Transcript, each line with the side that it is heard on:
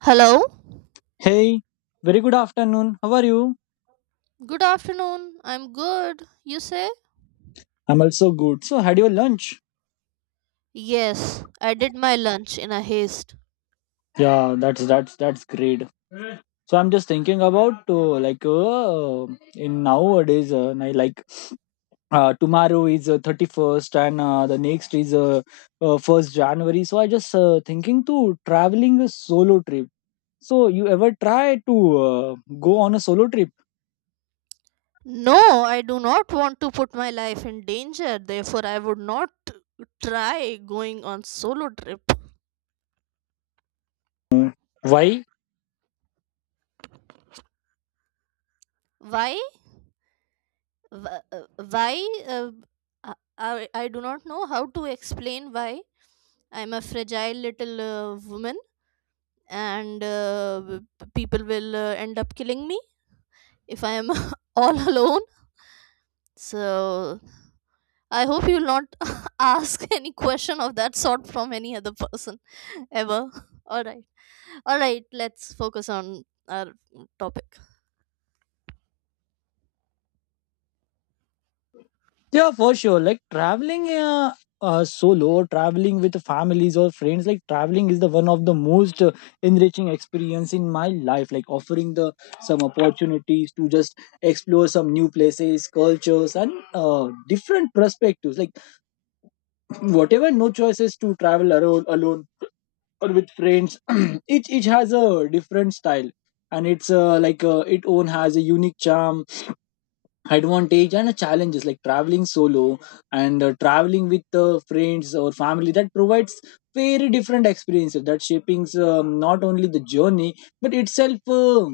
right: Hello?
left: Hey, very good afternoon. How are you?
right: Good afternoon. I'm good. You say?
left: I'm also good. So, had your lunch?
right: Yes, I did my lunch in a haste.
left: Yeah, that's great. So, I'm just thinking about like in nowadays, I like tomorrow is 31st and the next is 1st January. So, I just thinking to traveling a solo trip. So, you ever try to go on a solo trip?
right: No, I do not want to put my life in danger. Therefore, I would not try going on solo trip.
left: Why?
right: Why? Wh- uh, Why? Uh, I, I do not know how to explain why. I'm a fragile little woman, and people will end up killing me if I am all alone. So I hope you'll not ask any question of that sort from any other person ever. All right. All right, let's focus on our topic.
left: Yeah, for sure. Like traveling solo, or traveling with families or friends, like traveling is the one of the most enriching experience in my life. Like offering the some opportunities to just explore some new places, cultures, and different perspectives. Like whatever, no choices to travel alone, alone or with friends. Each has a different style, and it's like it own has a unique charm advantage and challenges like traveling solo and traveling with friends or family that provides very different experiences that shapings not only the journey but itself uh,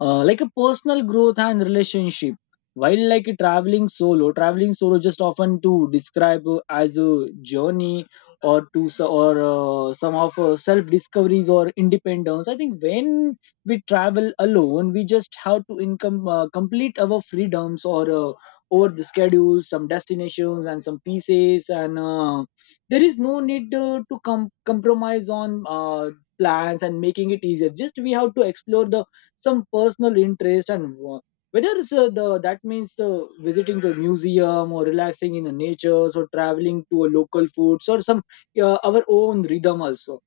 left: uh, like a personal growth and relationship while like a traveling solo just often to describe as a journey or to s- or some of self discoveries or independence. I think when we travel alone, we just have to income complete our freedoms or over the schedule some destinations and some pieces and there is no need to compromise on plans and making it easier. Just we have to explore the some personal interest and whether it's the that means the visiting the museum or relaxing in the natures or traveling to a local foods or some our own rhythm also.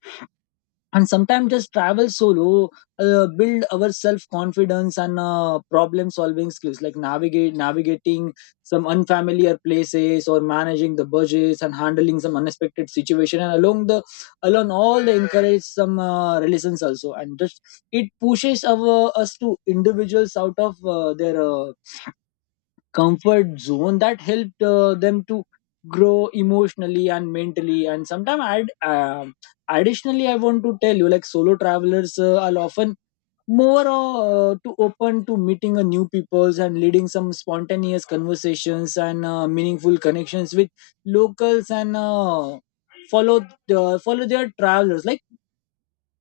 left: And sometimes just travel solo build our self confidence and problem solving skills like navigate navigating some unfamiliar places or managing the budgets and handling some unexpected situation. And along the along all the encourage some relations also, and just it pushes our us to individuals out of their comfort zone that helped them to grow emotionally and mentally. And sometimes I'd additionally I want to tell you like solo travelers are often more to open to meeting a new peoples and leading some spontaneous conversations and meaningful connections with locals and follow follow their travelers. Like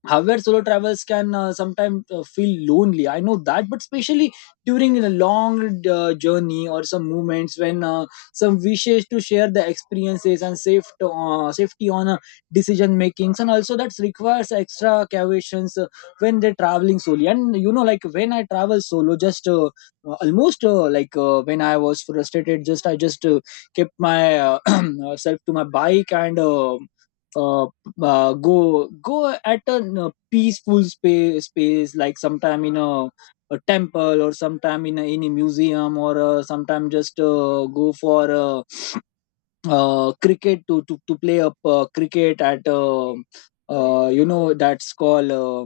left: however solo travels can sometimes feel lonely, I know that, but especially during a long journey or some moments when some wishes to share the experiences and safety on decision makings, and also that requires extra cautions when they're traveling solo. And you know like when I travel solo just almost like when I was frustrated, just I just kept my self to my bike and uh, go at a, you know, peaceful space like sometime in a temple or sometime in a museum, or sometime just go for cricket to to play up cricket at you know, that's called uh,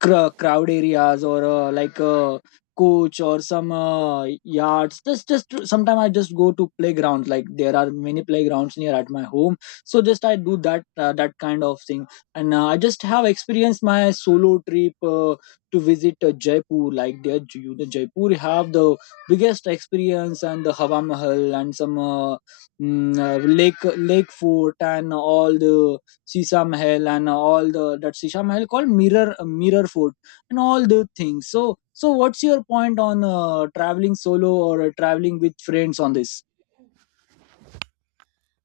left: cr- crowd areas, or like a coach or some yards. Just sometimes I just go to playgrounds. Like there are many playgrounds near at my home, so just I do that that kind of thing. And I just have experienced my solo trip to visit Jaipur. Like there you, the Jaipur have the biggest experience and the Hawa Mahal and some lake fort and all the Sisa Mahal and all the, that Sisa Mahal called Mirror Fort and all the things. So so what's your point on traveling solo or traveling with friends on this?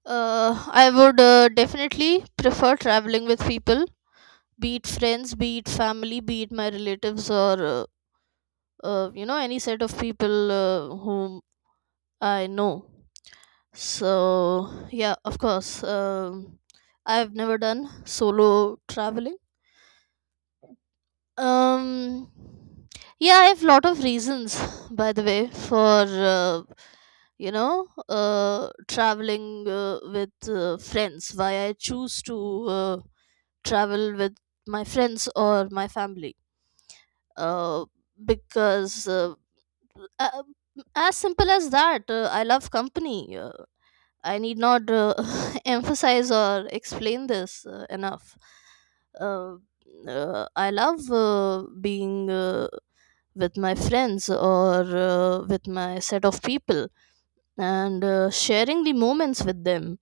right: I would definitely prefer traveling with people, be it friends, be it family, be it my relatives, or you know, any set of people whom I know. So, yeah, of course, I've never done solo traveling. Um, yeah, I have lot of reasons, by the way, for you know traveling with friends. Why I choose to travel with my friends or my family. Uh, because uh, as simple as that, I love company. I need not emphasize or explain this enough. Uh, I love being with my friends or with my set of people and sharing the moments with them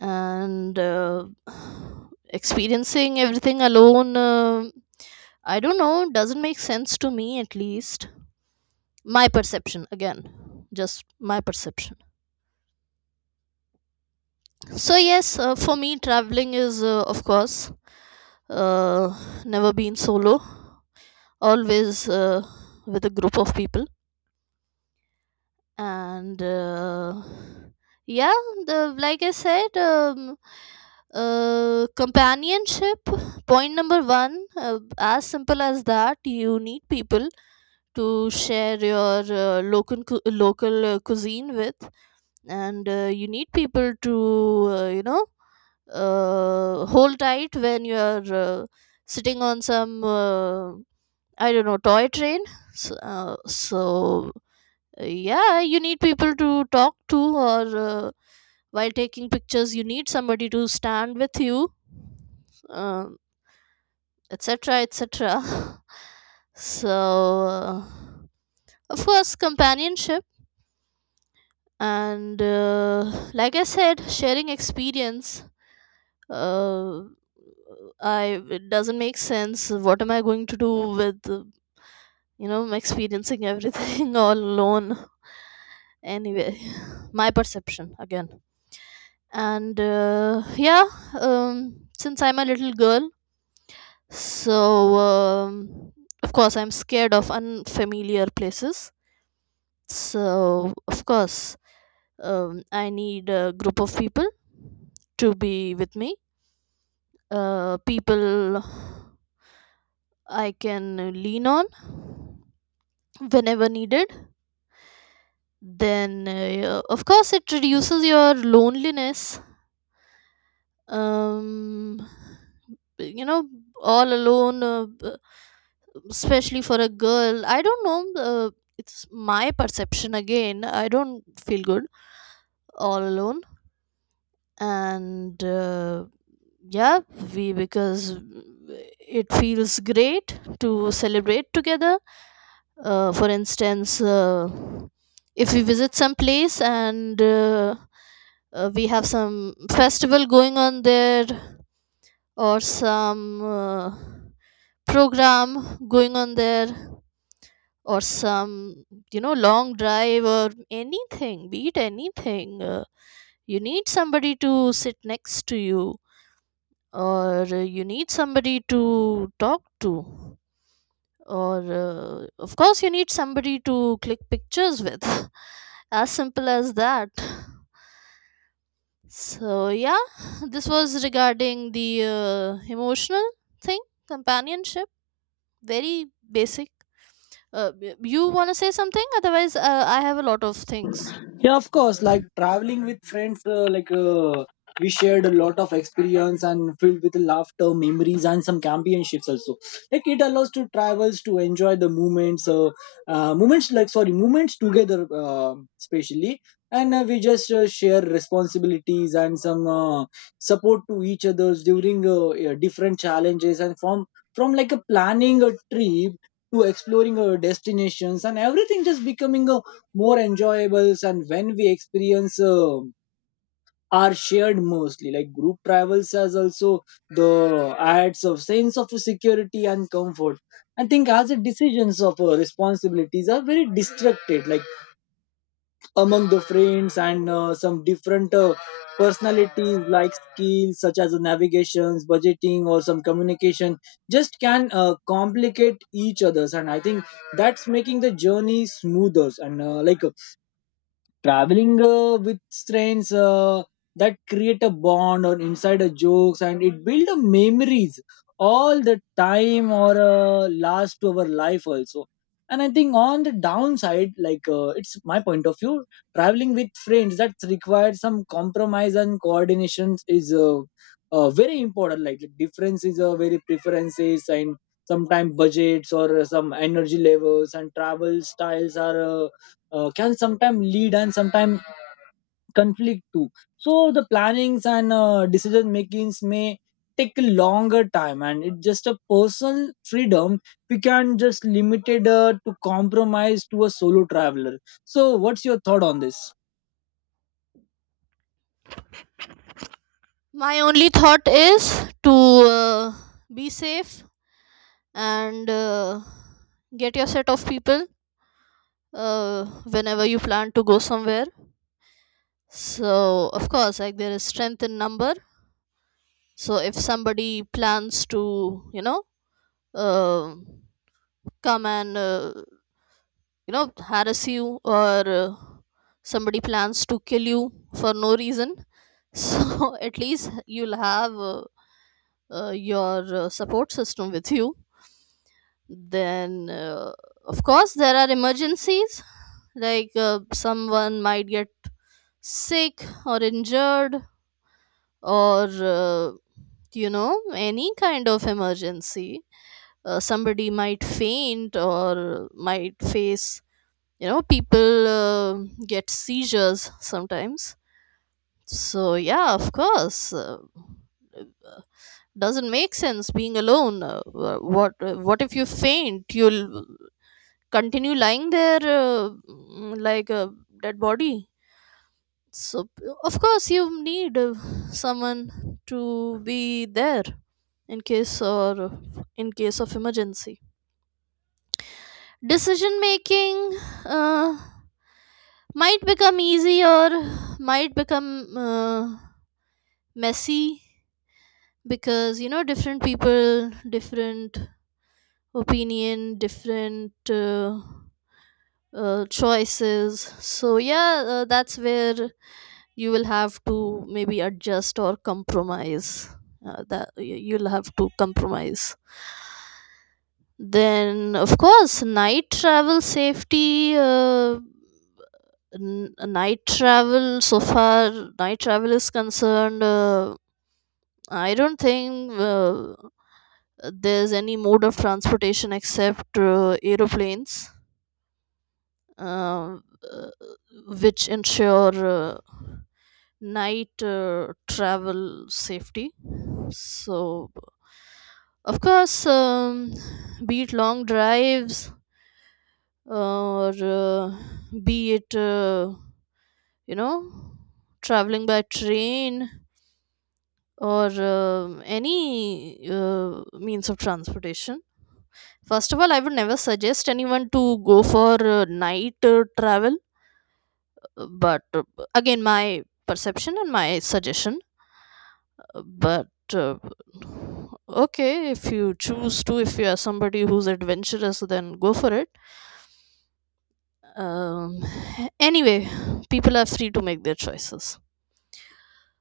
right: and experiencing everything alone. I don't know, doesn't make sense to me at least. My perception, again, just my perception. So yes, for me traveling is of course uh, never been solo, always with a group of people. And yeah, the like I said, companionship. Point number one, as simple as that, you need people to share your local cuisine with and you need people to you know hold tight when you are sitting on some I don't know toy train so, yeah you need people to talk to or while taking pictures you need somebody to stand with you, um, etc etc. So of course companionship and like I said sharing experience. Uh, i it doesn't make sense, what am I going to do with you know experiencing everything all alone anyway, my perception again. And yeah, since I'm a little girl so of course I'm scared of unfamiliar places, so of course I need a group of people to be with me, people I can lean on whenever needed. Then, of course, it reduces your loneliness. Um, you know, all alone, especially for a girl. I don't know. It's my perception again. I don't feel good all alone. And. Yeah, we because it feels great to celebrate together. For instance, if we visit some place and we have some festival going on there or some program going on there or some you know long drive or anything, be it anything, you need somebody to sit next to you or you need somebody to talk to or of course you need somebody to click pictures with. As simple as that. So yeah, this was regarding the emotional thing, companionship, very basic. You want to say something, otherwise I have a lot of things.
left: Yeah, of course. Like traveling with friends, we shared a lot of experience and filled with laughter, memories, and some championships also. Like it allows to travels to enjoy the moments, moments, like sorry, moments together, especially. And we just share responsibilities and some support to each others during different challenges and from like a planning a trip to exploring destinations. And everything just becoming a more enjoyables and when we experience are shared mostly like group travels has also the adds of sense of security and comfort. I think as the decisions of responsibilities are very distracted like among the friends and some different personalities like skills such as navigations, budgeting or some communication just can complicate each others, and I think that's making the journey smoother. And like traveling with friends that create a bond or inside a jokes, and it build a memories all the time or last to our life also. And I think on the downside, like it's my point of view, traveling with friends that requires some compromise and coordination is very important. Like the difference is very preferences, and sometimes budgets or some energy levels and travel styles are can sometimes lead and sometimes conflict too. So the plannings and decision makings may take a longer time, and it's just a personal freedom. We can just limited to compromise to a solo traveler. So, what's your thought on this?
right: My only thought is to be safe and get your set of people whenever you plan to go somewhere. So, of course, like there is strength in number. So, if somebody plans to, you know, uh, come and, you know, harass you or somebody plans to kill you for no reason, so at least you'll have your support system with you. Then of course there are emergencies, like someone might get sick or injured, or you know any kind of emergency. Somebody might faint or might face, you know, people get seizures sometimes. So yeah, of course doesn't make sense being alone. What if you faint, you'll continue lying there mm, like a dead body. So, of course, you need someone to be there in case or in case of emergency. Decision making uh, might become easy or might become messy, because you know different people, different opinion, different choices. So yeah, that's where you will have to maybe adjust or compromise, you'll have to compromise. Then of course night travel safety, night travel, so far night travel is concerned, I don't think there's any mode of transportation except aeroplanes uh, uh, which ensure night travel safety. So of course, be it long drives or be it, you know, traveling by train or any means of transportation. First of all, I would never suggest anyone to go for night travel, but again, my perception and my suggestion. But uh, okay, if you choose to, if you are somebody who's adventurous, then go for it. um anyway, people are free to make their choices.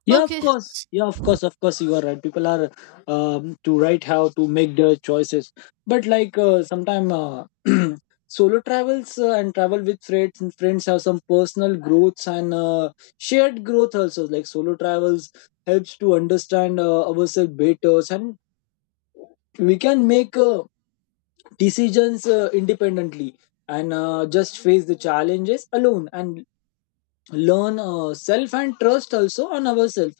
left: Yeah, of
right: Okay.
left: course. Yeah, of course. Of course, you are right. People are to write how to make their choices. But like sometime solo travels and travel with friends and friends have some personal growths and shared growth also. Like solo travels helps to understand ourselves better, and we can make decisions independently, and just face the challenges alone and learn self and trust also on ourselves.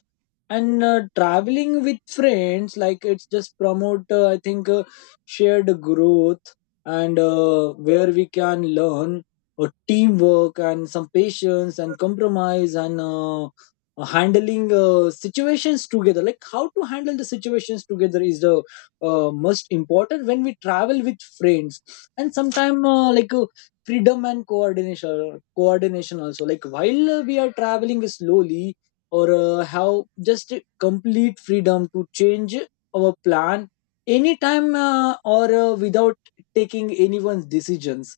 left: And traveling with friends, like it's just promote I think shared growth. And where we can learn teamwork and some patience and compromise and handling situations together, like how to handle the situations together is the most important when we travel with friends. And sometimes freedom and coordination also, like while we are traveling slowly or have just complete freedom to change our plan anytime or without taking anyone's decisions.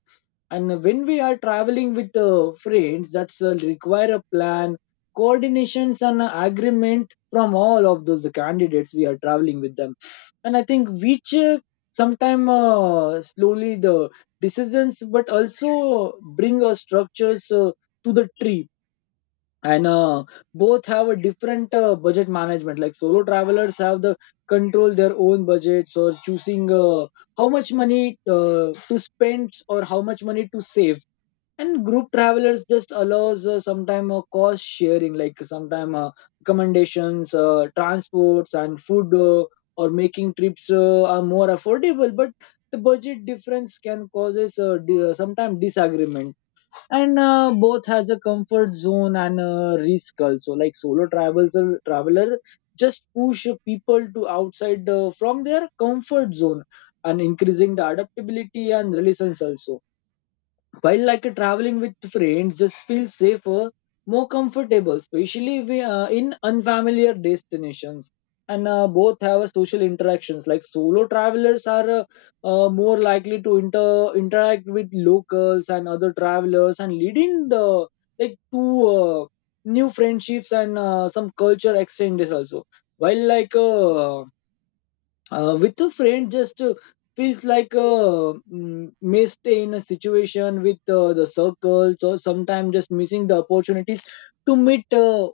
left: And when we are traveling with friends, that's require a plan, coordinations and agreement from all of those the candidates we are traveling with them. And I think which sometime slowly the decisions but also bring structures to the trip. And both have a different budget management. Like solo travelers have the control their own budgets or choosing how much money to spend or how much money to save. And group travelers just allows sometime cost sharing, like sometime accommodations, transports and food or making trips are more affordable, but the budget difference can causes sometimes disagreement. And both has a comfort zone and risk also, like solo travels traveler just push people to outside from their comfort zone and increasing the adaptability and resilience also. While like a traveling with friends just feels safer, more comfortable, especially if we, in unfamiliar destinations. And both have a social interactions, like solo travelers are more likely to interact with locals and other travelers and leading the like to new friendships and some culture exchanges also. While like with a friend, just feels like mm, missed in a situation with the circles, or sometimes just missing the opportunities to meet uh,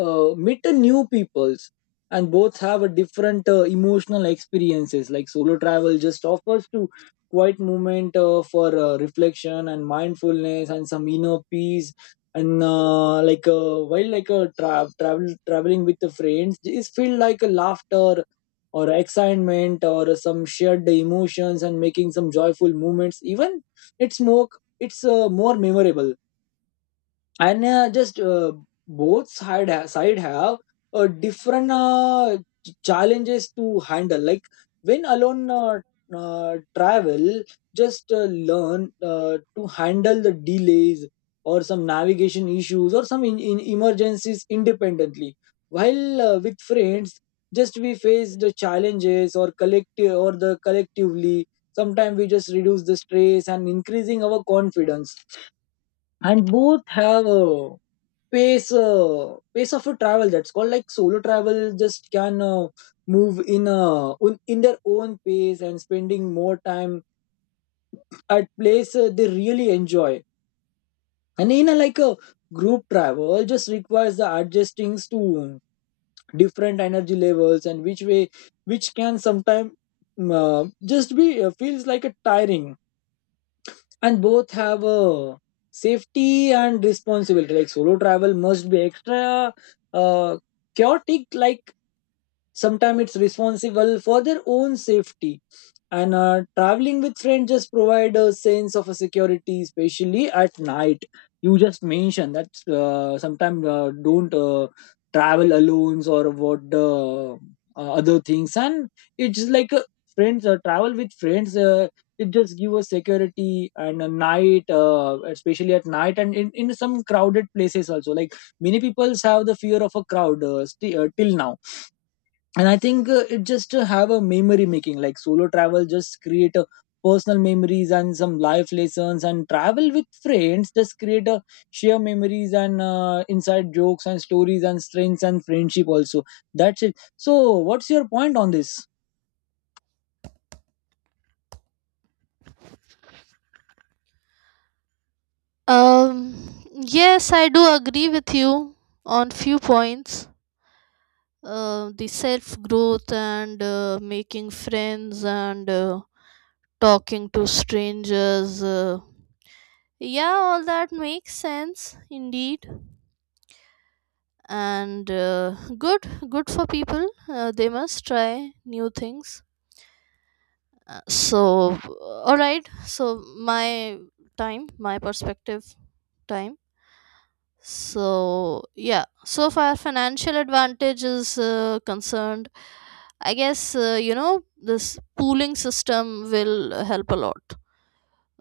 left: uh, meet a new peoples. And both have a different emotional experiences, like solo travel just offers to quiet moment for reflection and mindfulness and some inner peace. And while like a traveling with the friends is feel like a laughter or excitement or some shared emotions and making some joyful moments, even it's more, it's more memorable. And just both side side have different challenges to handle, like when alone travel just learn to handle the delays or some navigation issues or some in emergencies independently. While with friends, just we face the challenges or collective or the collectively, sometimes we just reduce the stress and increasing our confidence. And both have pace of a travel, that's called like solo travel just can move in in their own pace and spending more time at place they really enjoy. And in a like a group travel just requires the adjustings to different energy levels and which way, which can sometimes uh, just be feels like a tiring. And Both have a safety and responsibility. Like solo travel must be extra uh, chaotic, like sometimes it's responsible for their own safety, and traveling with friends just provide a sense of a security, especially at night. You just mentioned that sometimes don't travel alone or what the other things. And it's friends travel with friends it just give us security and a night, especially at night and in some crowded places also. Like many people have the fear of a crowd till now. And I think it just to have a memory making. Like solo travel just create a personal memories and some life lessons, and travel with friends just create a share memories and inside jokes and stories and strengths and friendship also. That's it. So what's your point on this?
right: um yes I do agree with you on few points, the self growth and making friends and talking to strangers. Yeah, all that makes sense indeed, and good for people. They must try new things. So all right, so my time, my perspective time. So yeah, so far financial advantage is concerned, I guess you know this pooling system will help a lot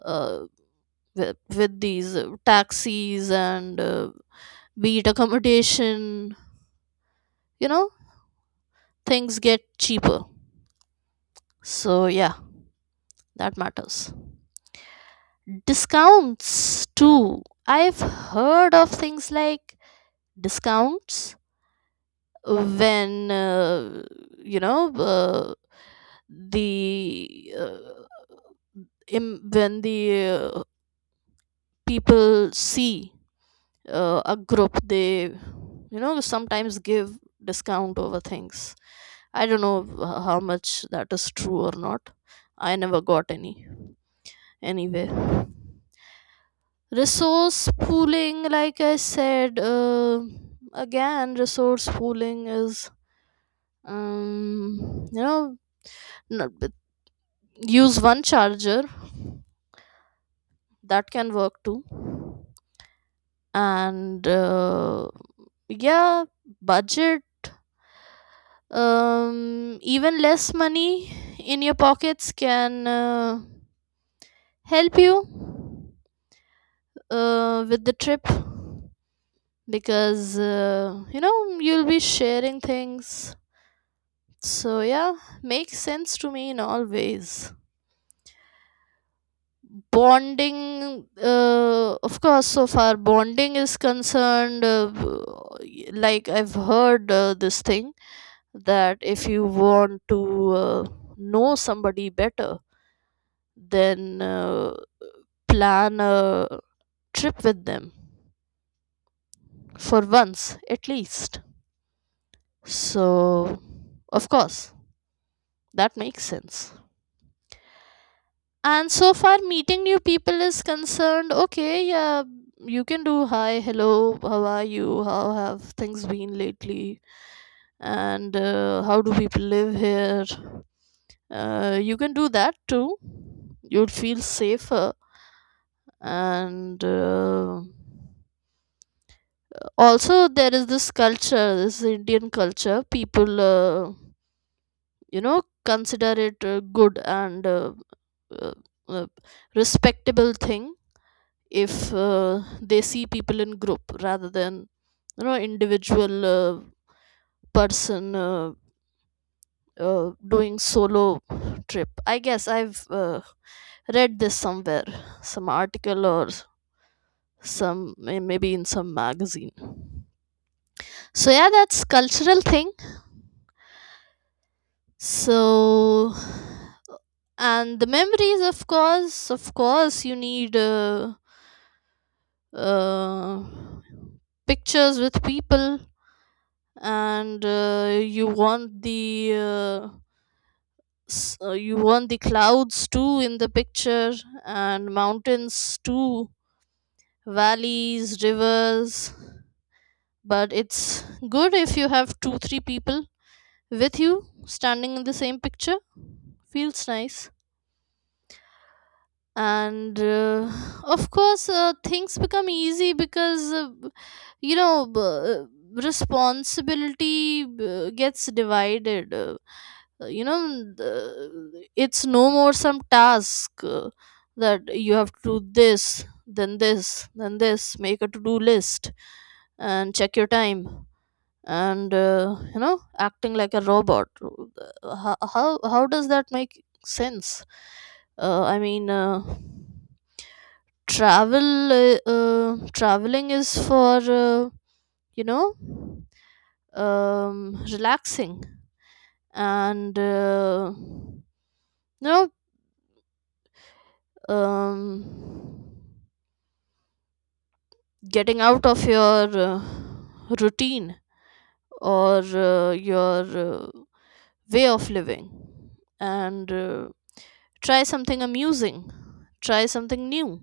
right: uh, with these taxis, and be it accommodation, you know things get cheaper. So yeah, that matters. Discounts too. I've heard of things like discounts when you know the uh, when the people see a group, they you know sometimes give discount over things. I don't know how much that is true or not. I never got any anywhere. Resource pooling, like I said, again, resource pooling is, you know, but use one charger, that can work too. And yeah, budget, even less money in your pockets can help you with the trip, because you know you'll be sharing things. So yeah, makes sense to me in all ways. Bonding, of course, so far bonding is concerned, like I've heard this thing that if you want to know somebody better, then plan a trip with them for once at least. So, of course, that makes sense. And so far, meeting new people is concerned. Okay, yeah, you can do hi, hello, how are you? How have things been lately? And how do people live here? You can do that too. You'll feel safer. And also, there is this culture, this Indian culture. People, you know, consider it a good and uh, uh, respectable thing if they see people in group rather than you know individual person doing solo trip. I guess I've read this somewhere, some article or some maybe in some magazine. So yeah, that's cultural thing. So, and the memories, of course, of course you need uh, pictures with people, and you want the you want the clouds too in the picture, and mountains too, valleys, rivers, but it's good if you have two three people with you standing in the same picture, feels nice. And of course things become easy because you know responsibility gets divided, you know, the, it's no more some task that you have to do this then this then this, make a to-do list and check your time, and you know acting like a robot. How does that make sense? I mean, traveling is for uh, you know, relaxing, and, you know, um, getting out of your routine or your way of living, and try something amusing, try something new,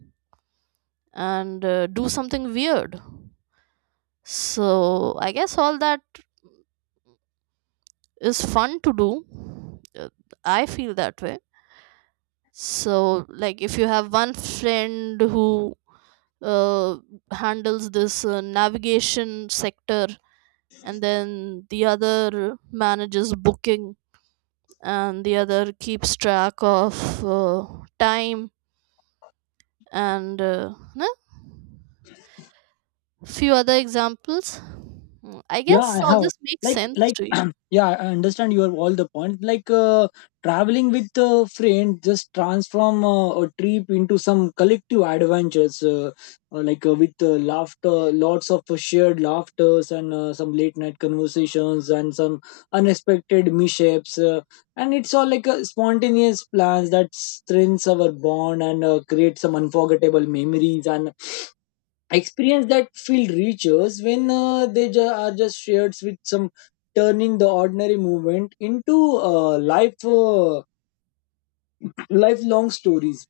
right: and do something weird. So, I guess all that is fun to do. I feel that way. So like if you have one friend who uh, handles this navigation sector, and then the other manages booking, and the other keeps track of time and no? Few other examples. Mm, I
left: Yeah,
right: guess
left: I
right: all
left: have,
right: this makes
left: like
right: sense
left: like
right: to you.
left: yeah, I understand your all the point. Traveling with a friend just transform a trip into some collective adventures, with laughter, lots of shared laughters and some late night conversations and some unexpected mishaps. And it's all like a spontaneous plans that strengthens our bond and create some unforgettable memories and experience that feel reaches when are just shared with some, turning the ordinary movement into lifelong stories.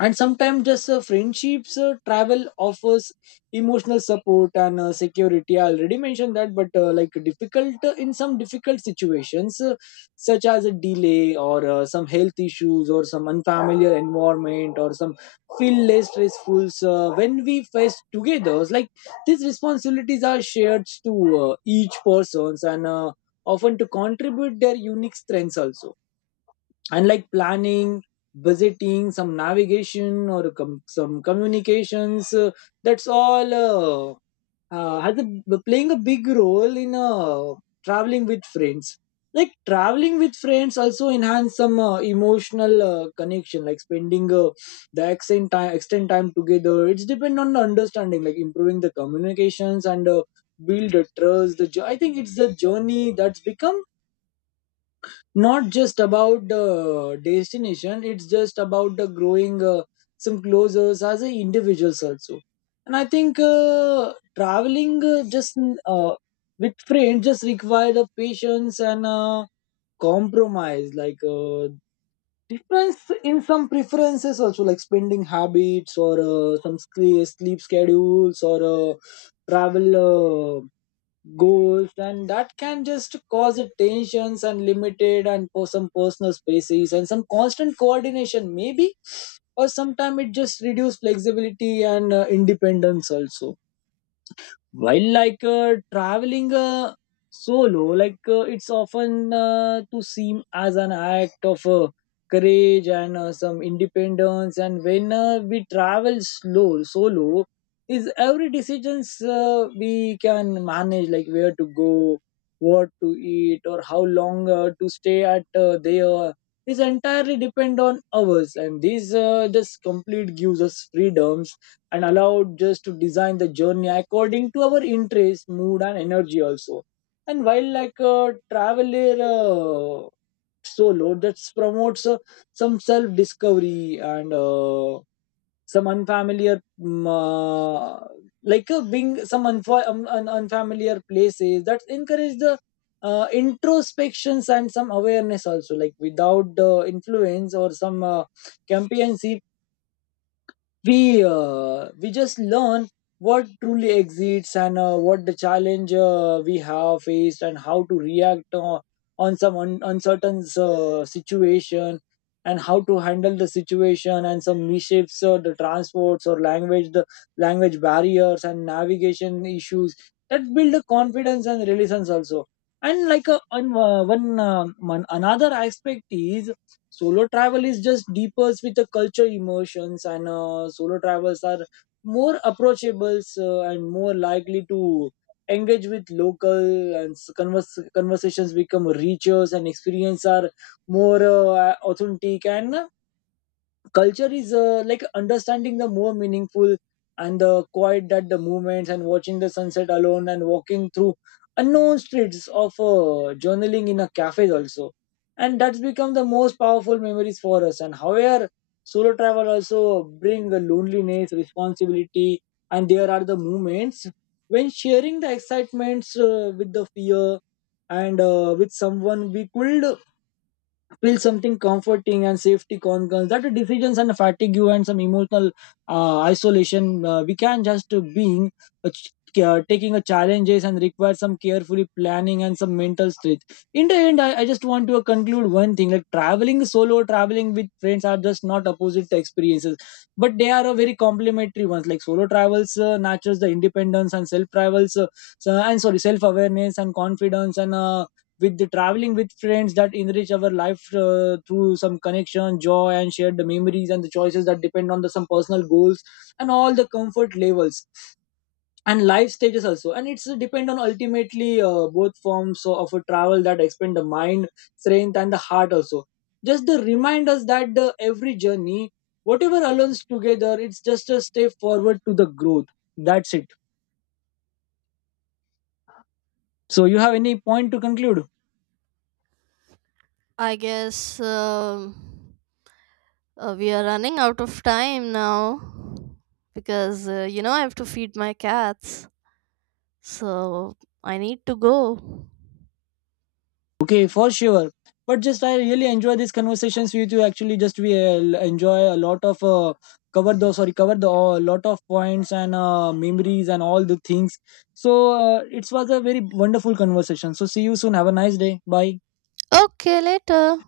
left: And sometimes just friendships, travel offers emotional support and security. I already mentioned that. But like difficult in some difficult situations, such as a delay or some health issues or some unfamiliar environment or some feel less stressful when we face together. It's like these responsibilities are shared to each persons, and often to contribute their unique strengths also. And like planning, visiting some navigation or some communications, that's all has playing a big role in traveling with friends. Like traveling with friends also enhance some emotional connection, like spending the extent time extend time together. It's depend on the understanding, like improving the communications and build a trust. I think it's the journey that's become not just about the destination, it's just about the growing some closer as a individuals also. And I think traveling just uh, with friends just require the patience and compromise, difference in some preferences also, like spending habits or some sleep schedules or travel goals, and that can just cause a tensions and limited and for some personal spaces and some constant coordination maybe, or sometimes it just reduce flexibility and independence also. While like traveling solo, it's often to seem as an act of courage and some independence. And when we travel slow solo is every decisions we can manage, like where to go, what to eat, or how long to stay at there is entirely depend on ours, and this just complete gives us freedoms and allowed just to design the journey according to our interest, mood, and energy also. And while like a traveler solo, that promotes some self discovery and some unfamiliar, being some unfamiliar places that encourage the introspections and some awareness also. Like without the influence or some campaigns, we just learn what truly exists and what the challenge we have faced and how to react on some uncertain situation, and how to handle the situation and some mishaps or the transports or language barriers and navigation issues that build a confidence and resilience also. And like a, on, one one another aspect is solo travel is just deepers with the culture emotions, and solo travels are more approachable and more likely to engage with local, and conversations become richer and experience are more authentic, and culture is like understanding the more meaningful, and the quiet that the movements and watching the sunset alone and walking through unknown streets of journaling in a cafe also, and that's become the most powerful memories for us. And however, solo travel also bring the loneliness responsibility, and there are the moments when sharing the excitements with the fear and with someone we could feel something comforting, and safety concerns that the decisions and fatigue and some emotional isolation we can just uh, ch- taking a challenges and require some carefully planning and some mental strength. In the end, I just want to conclude one thing, like traveling solo, traveling with friends, are just not opposite experiences, but they are a very complementary ones. Like solo travels nurtures the independence and self travels so- and sorry self awareness and confidence, and with the traveling with friends that enrich our life through some connection, joy, and shared memories, and the choices that depend on the some personal goals and all the comfort levels and life stages also. And it's depend on ultimately both forms of a travel that expand the mind, strength, and the heart also. Just the remind us that the every journey, whatever allows together, it's just a step forward to the growth. That's it. So you have any point to conclude?
right: I guess we are running out of time now because you know I have to feed my cats. So I need to go.
left: Okay, for sure. But just I really enjoy these conversations with you. Actually, just we enjoy a lot of cover the a lot of points and memories and all the things. So it was a very wonderful conversation. So see you soon. Have a nice day. Bye.
right: Okay, later.